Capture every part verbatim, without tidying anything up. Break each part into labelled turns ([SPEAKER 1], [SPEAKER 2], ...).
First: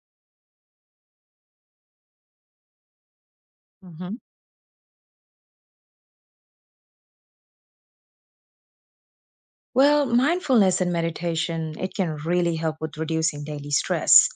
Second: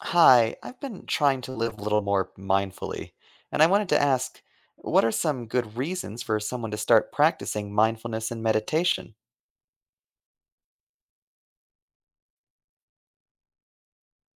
[SPEAKER 1] Hi, I've been trying to live a little more mindfully, and I wanted to
[SPEAKER 2] Mhm.
[SPEAKER 1] ask, what are some good reasons for someone to start practicing mindfulness and meditation?
[SPEAKER 2] Well, mindfulness and meditation, it can really help with reducing daily stress,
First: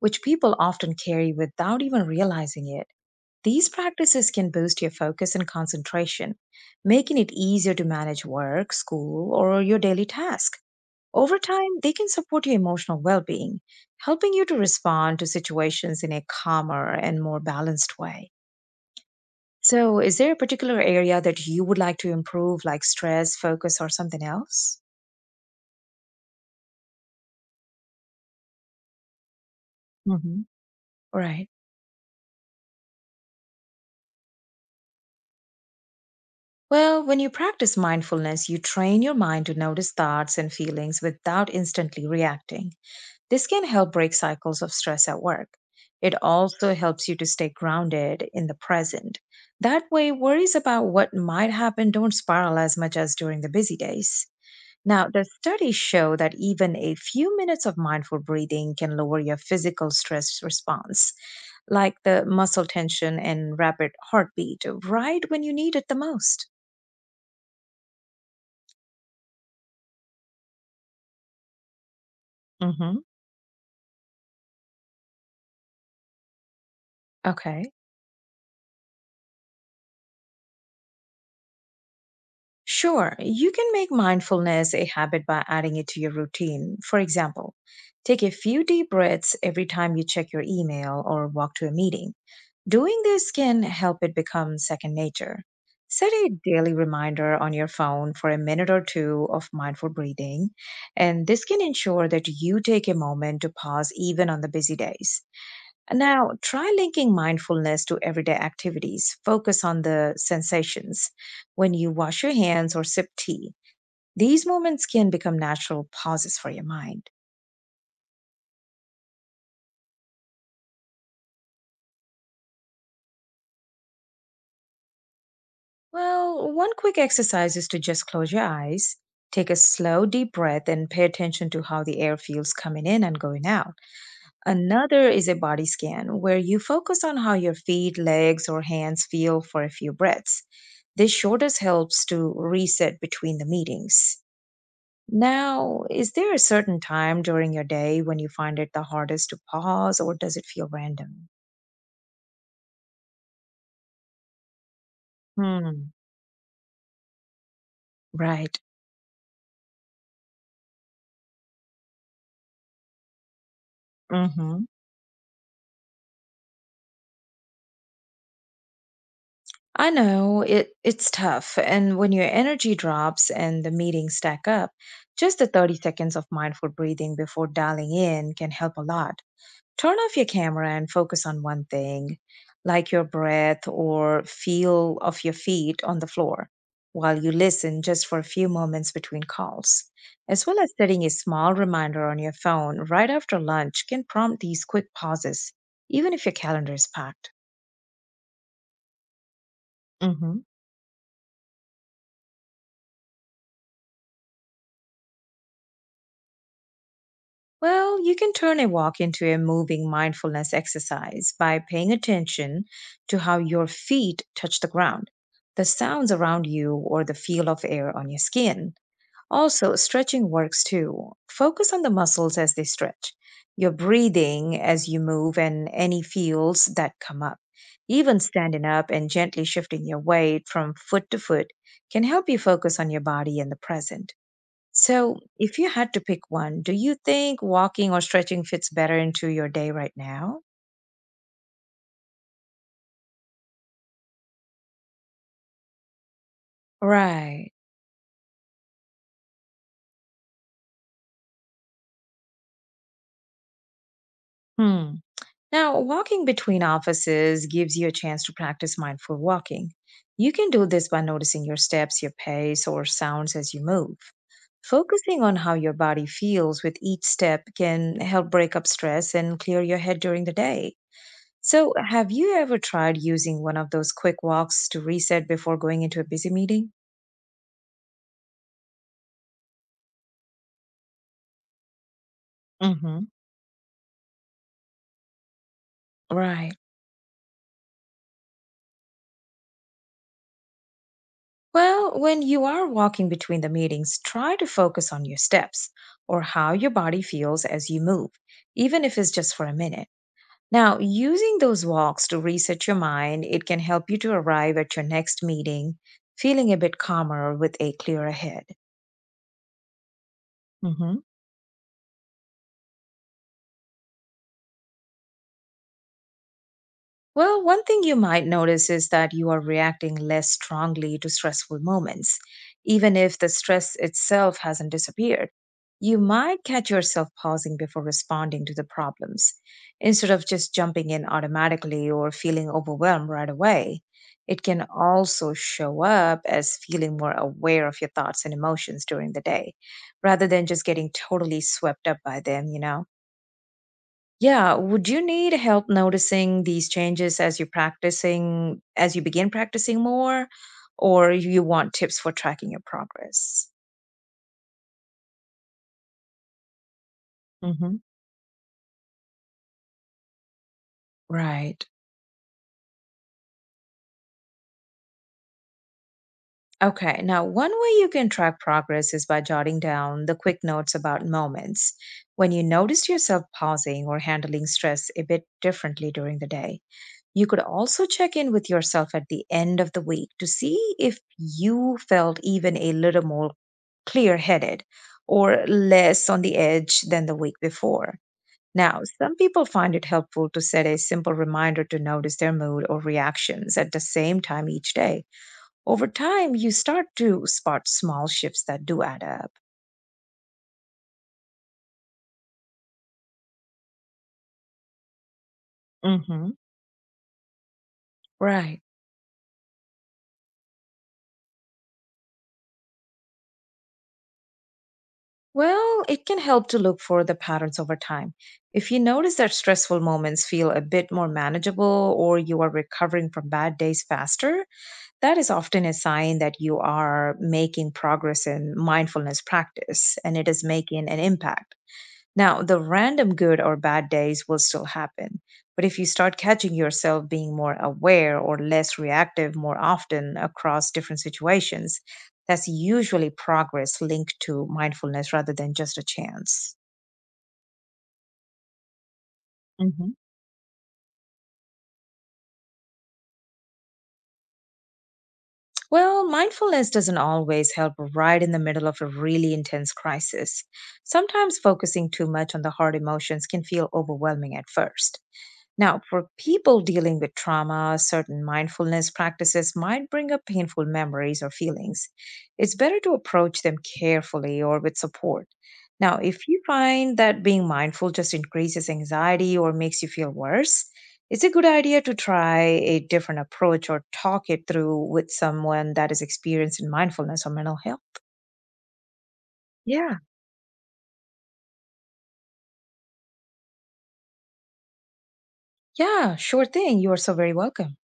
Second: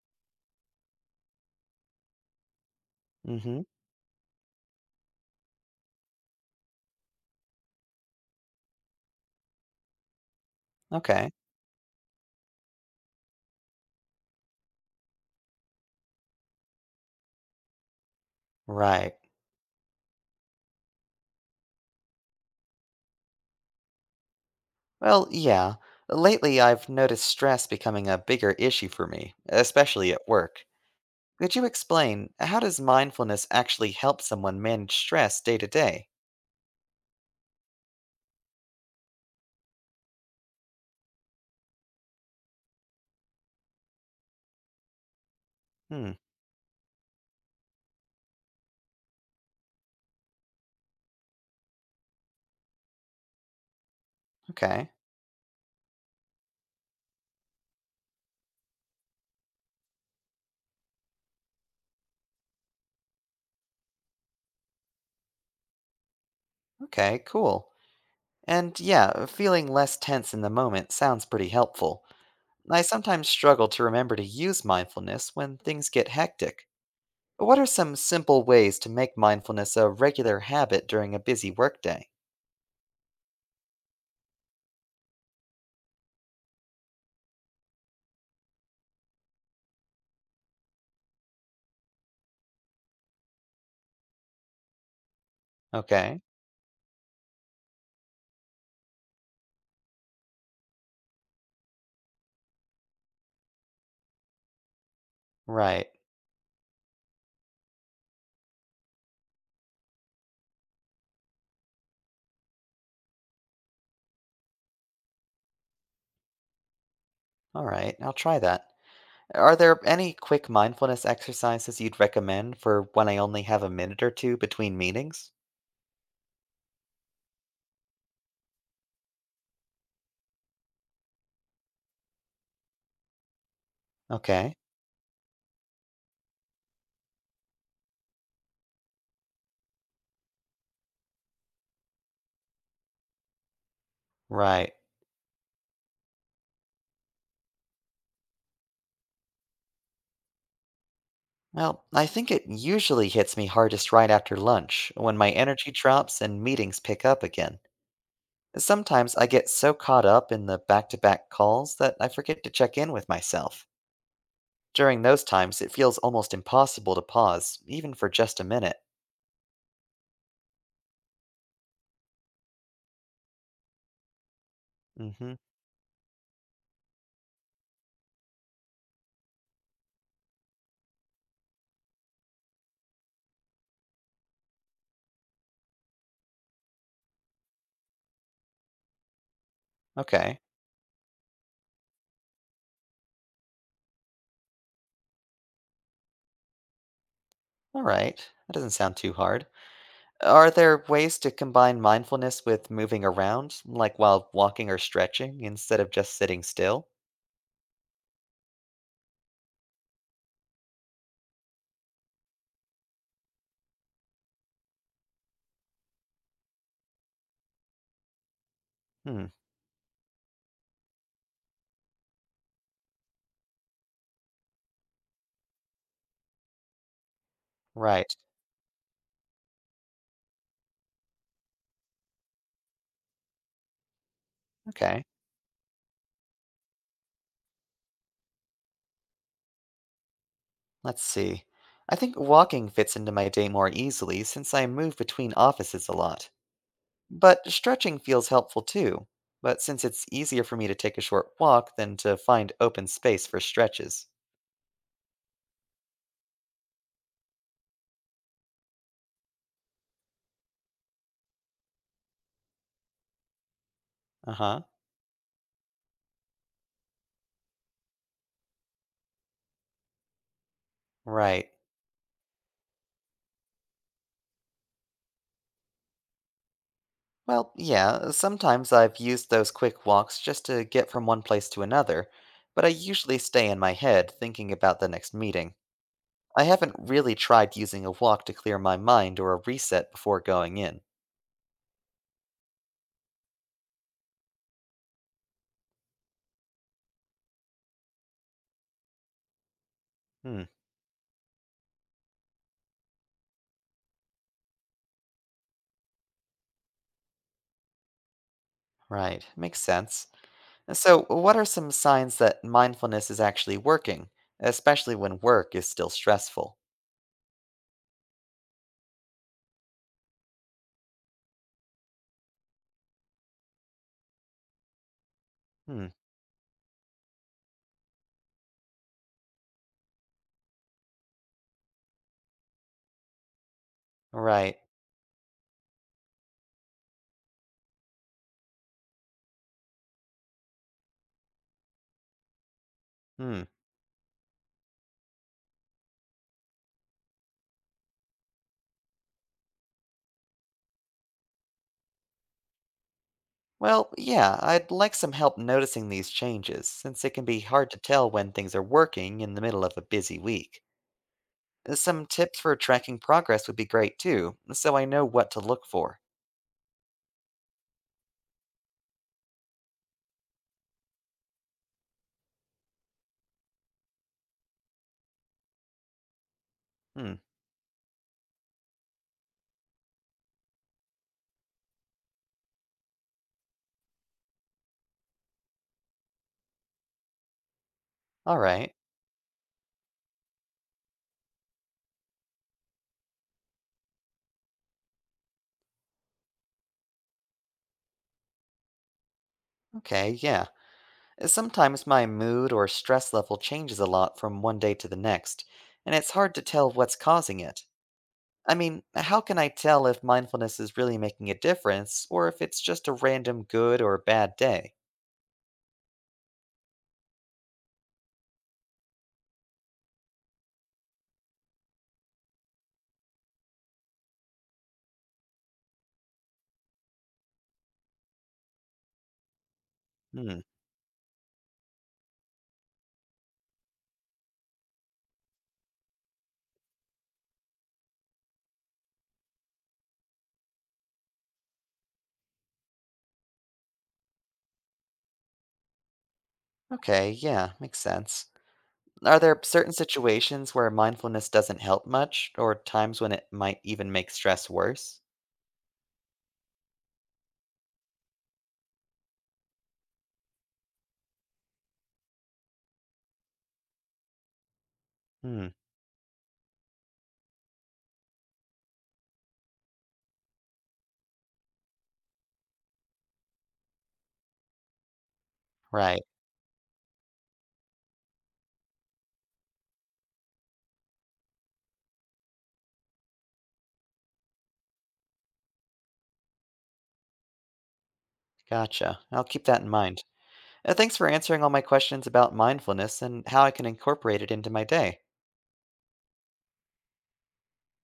[SPEAKER 2] which people often carry without even realizing it.
[SPEAKER 1] Mm-hmm.
[SPEAKER 2] These practices can boost your focus and concentration, making it easier to manage work, school, or your daily task.
[SPEAKER 1] Okay.
[SPEAKER 2] Over time, they can support your emotional well being, helping you to respond to situations in a calmer and more balanced way.
[SPEAKER 1] Right.
[SPEAKER 2] So, is there a particular area that you would like to improve, like stress, focus, or something else?
[SPEAKER 1] Well, yeah. Lately, I've noticed stress becoming a bigger issue for me, especially at work.
[SPEAKER 2] Right.
[SPEAKER 1] Could you explain how does mindfulness actually help someone manage stress day to day?
[SPEAKER 2] Well, when you practice mindfulness, you train your mind to notice thoughts and feelings without instantly reacting. This can help break cycles of stress at work.
[SPEAKER 1] Hmm.
[SPEAKER 2] It also helps you to stay grounded in the present. That way, worries about what might happen don't spiral as much as during the busy days.
[SPEAKER 1] Okay.
[SPEAKER 2] Now, the studies show that even a few minutes of mindful breathing can lower your physical stress response, like the muscle tension and rapid heartbeat, right when you need it the most.
[SPEAKER 1] Okay, cool. And yeah, feeling less tense in the moment sounds pretty helpful. I
[SPEAKER 2] hmm
[SPEAKER 1] sometimes struggle to remember to use mindfulness when things get hectic. What are
[SPEAKER 2] Okay.
[SPEAKER 1] some simple ways to make mindfulness a regular habit during a busy workday?
[SPEAKER 2] Sure. You can make mindfulness a habit by adding it to your routine. For example, take a few deep breaths every time you check your email or walk to a meeting. Doing this can help it become second nature. Set
[SPEAKER 1] Okay,
[SPEAKER 2] a daily reminder on your phone for a minute or two of mindful breathing, and this can ensure that you take a moment to pause even on the busy days.
[SPEAKER 1] right.
[SPEAKER 2] Now, try linking mindfulness to everyday activities. Focus on the sensations when you wash your hands or sip tea. These moments can become natural pauses for your mind.
[SPEAKER 1] All right, I'll try that. Are there any quick mindfulness exercises you'd recommend for when I only have a minute or two between meetings?
[SPEAKER 2] Well, one quick exercise is to just close your eyes, take a slow, deep breath, and pay attention to how the air feels coming in and going out.
[SPEAKER 1] Okay,
[SPEAKER 2] Another is a body scan where you focus on how your feet, legs, or hands feel for a few breaths. This shortest helps to reset between the meetings.
[SPEAKER 1] right.
[SPEAKER 2] Now, is there a certain time during your day when you find it the hardest to pause, or does it feel random?
[SPEAKER 1] Well, I think it usually hits me hardest right after lunch, when my energy
[SPEAKER 2] Hmm.
[SPEAKER 1] drops and meetings pick up again.
[SPEAKER 2] Right.
[SPEAKER 1] Sometimes I get so caught up in the back to back calls that I forget to check in with myself.
[SPEAKER 2] hmm
[SPEAKER 1] During those times, it feels almost impossible to pause, even for just a minute.
[SPEAKER 2] I know it it's tough. And when your energy drops and the meetings stack up,
[SPEAKER 1] Mm hmm.
[SPEAKER 2] just the thirty seconds of mindful breathing before dialing in can help a lot. Turn off your camera and focus on one thing, like your breath or feel of your feet on the floor, while you listen just for a few moments between calls.
[SPEAKER 1] Okay.
[SPEAKER 2] As well as setting a small reminder on your phone right after lunch can prompt these quick pauses, even if your calendar is packed.
[SPEAKER 1] All right. That doesn't sound too hard.
[SPEAKER 2] hmm
[SPEAKER 1] Are there ways to combine mindfulness with moving around, like while walking or stretching, instead of just sitting still?
[SPEAKER 2] Well, you can turn a walk into a moving mindfulness exercise by paying attention to how your feet touch the ground, the sounds around you, or the feel of air on your skin.
[SPEAKER 1] Hmm.
[SPEAKER 2] Also, stretching works too. Focus on the muscles as they stretch, your breathing as you move, and any feels that come up.
[SPEAKER 1] Right.
[SPEAKER 2] Even standing up and gently shifting your weight from foot to foot can help you focus on your body and the present.
[SPEAKER 1] Okay.
[SPEAKER 2] So, if you had to pick one, do you think walking or stretching fits better into your day right now?
[SPEAKER 1] Let's see. I think walking fits into my day more easily since I move between offices a lot. But
[SPEAKER 2] Right.
[SPEAKER 1] stretching feels helpful too, but since it's easier for me to take a short walk than to find open space for stretches.
[SPEAKER 2] Hmm. Now, walking between offices gives you a chance to practice mindful walking. You can do this by noticing your steps, your pace, or sounds as you move.
[SPEAKER 1] Uh huh.
[SPEAKER 2] Focusing on how your body feels with each step can help break up stress and clear your head during the day.
[SPEAKER 1] Right.
[SPEAKER 2] So, have you ever tried using one of those quick walks to reset before going into a busy meeting?
[SPEAKER 1] Well, yeah, sometimes I've used those quick walks just to get from one place to another, but I
[SPEAKER 2] hmm
[SPEAKER 1] usually stay in my head thinking about the next meeting. I
[SPEAKER 2] Right.
[SPEAKER 1] haven't really tried using a walk to clear my mind or a reset before going in.
[SPEAKER 2] Well, when you are walking between the meetings, try to focus on your steps or how your body feels as you move, even if it's just for a minute.
[SPEAKER 1] Hmm,
[SPEAKER 2] Now, using those walks to reset your mind, it can help you to arrive at your next meeting feeling a bit calmer with a clearer head.
[SPEAKER 1] right, makes sense.
[SPEAKER 2] Mhm.
[SPEAKER 1] So, what are some signs that mindfulness is actually working, especially when work is still stressful?
[SPEAKER 2] Well, one thing you might notice is that you are reacting less strongly to stressful moments, even if the stress itself hasn't disappeared.
[SPEAKER 1] Hmm.
[SPEAKER 2] You might catch yourself pausing before responding to the problems instead of just jumping in automatically or feeling overwhelmed right away. It
[SPEAKER 1] Right.
[SPEAKER 2] can also show up as feeling more aware of your thoughts and emotions during the day rather than just getting totally swept up by them, you know?
[SPEAKER 1] Hmm.
[SPEAKER 2] Yeah. Would you need help noticing these changes as you're practicing, as you begin practicing more, or you want tips for tracking your progress?
[SPEAKER 1] Well, yeah, I'd like some help noticing these changes, since it can be hard
[SPEAKER 2] hmm
[SPEAKER 1] to tell when things are working in the middle of a busy week.
[SPEAKER 2] Right.
[SPEAKER 1] Uh, Some tips for tracking progress would be great too, so I know what to look for.
[SPEAKER 2] Okay. Now, one way you can track progress is by jotting down the quick notes about moments when you noticed yourself pausing or handling stress a bit differently during the day.
[SPEAKER 1] Hmm.
[SPEAKER 2] You could also check in with yourself at the end of the week to see if you felt even a little more clear headed or less on the edge than the week before.
[SPEAKER 1] All right.
[SPEAKER 2] Now, some people find it helpful to set a simple reminder to notice their mood or reactions at the same time each day. Over time, you start to spot small shifts that do add up.
[SPEAKER 1] Okay, yeah. Uh, Sometimes my mood or stress level changes a lot from one day to the next, and it's
[SPEAKER 2] hmm
[SPEAKER 1] hard to tell what's causing it. I
[SPEAKER 2] Right.
[SPEAKER 1] mean, how can I tell if mindfulness is really making a difference, or if it's just a random good or bad day?
[SPEAKER 2] Well, it can help to look for the patterns over time. If you notice that stressful moments feel a bit more manageable or you are recovering from bad days faster, that is often a sign that you are making progress in mindfulness practice and it
[SPEAKER 1] Hmm.
[SPEAKER 2] is making an impact. Now, the random good or bad days will still happen, but if you start catching yourself being more aware or less reactive more often across different situations, that's usually progress linked to mindfulness rather than just a chance.
[SPEAKER 1] Okay, yeah, makes sense. Are there certain
[SPEAKER 2] hmm
[SPEAKER 1] situations where mindfulness doesn't help much, or times when it might even make stress worse?
[SPEAKER 2] Well, mindfulness doesn't always help right in the middle of a really intense crisis. Sometimes focusing too much on the hard emotions can feel overwhelming at first.
[SPEAKER 1] Hmm,
[SPEAKER 2] Now, for people dealing with trauma, certain mindfulness practices might bring up painful memories or feelings. It's better to approach them carefully or with support. Now,
[SPEAKER 1] right.
[SPEAKER 2] if you find that being mindful just increases anxiety or makes you feel worse, it's a good idea to try a different approach or talk it through with someone that is experienced in mindfulness or mental health.
[SPEAKER 1] Gotcha. I'll keep that in
[SPEAKER 2] Yeah,
[SPEAKER 1] mind. Uh, thanks for answering all my questions about mindfulness and how I can incorporate it into my day.
[SPEAKER 2] yeah, sure thing. You are so very welcome.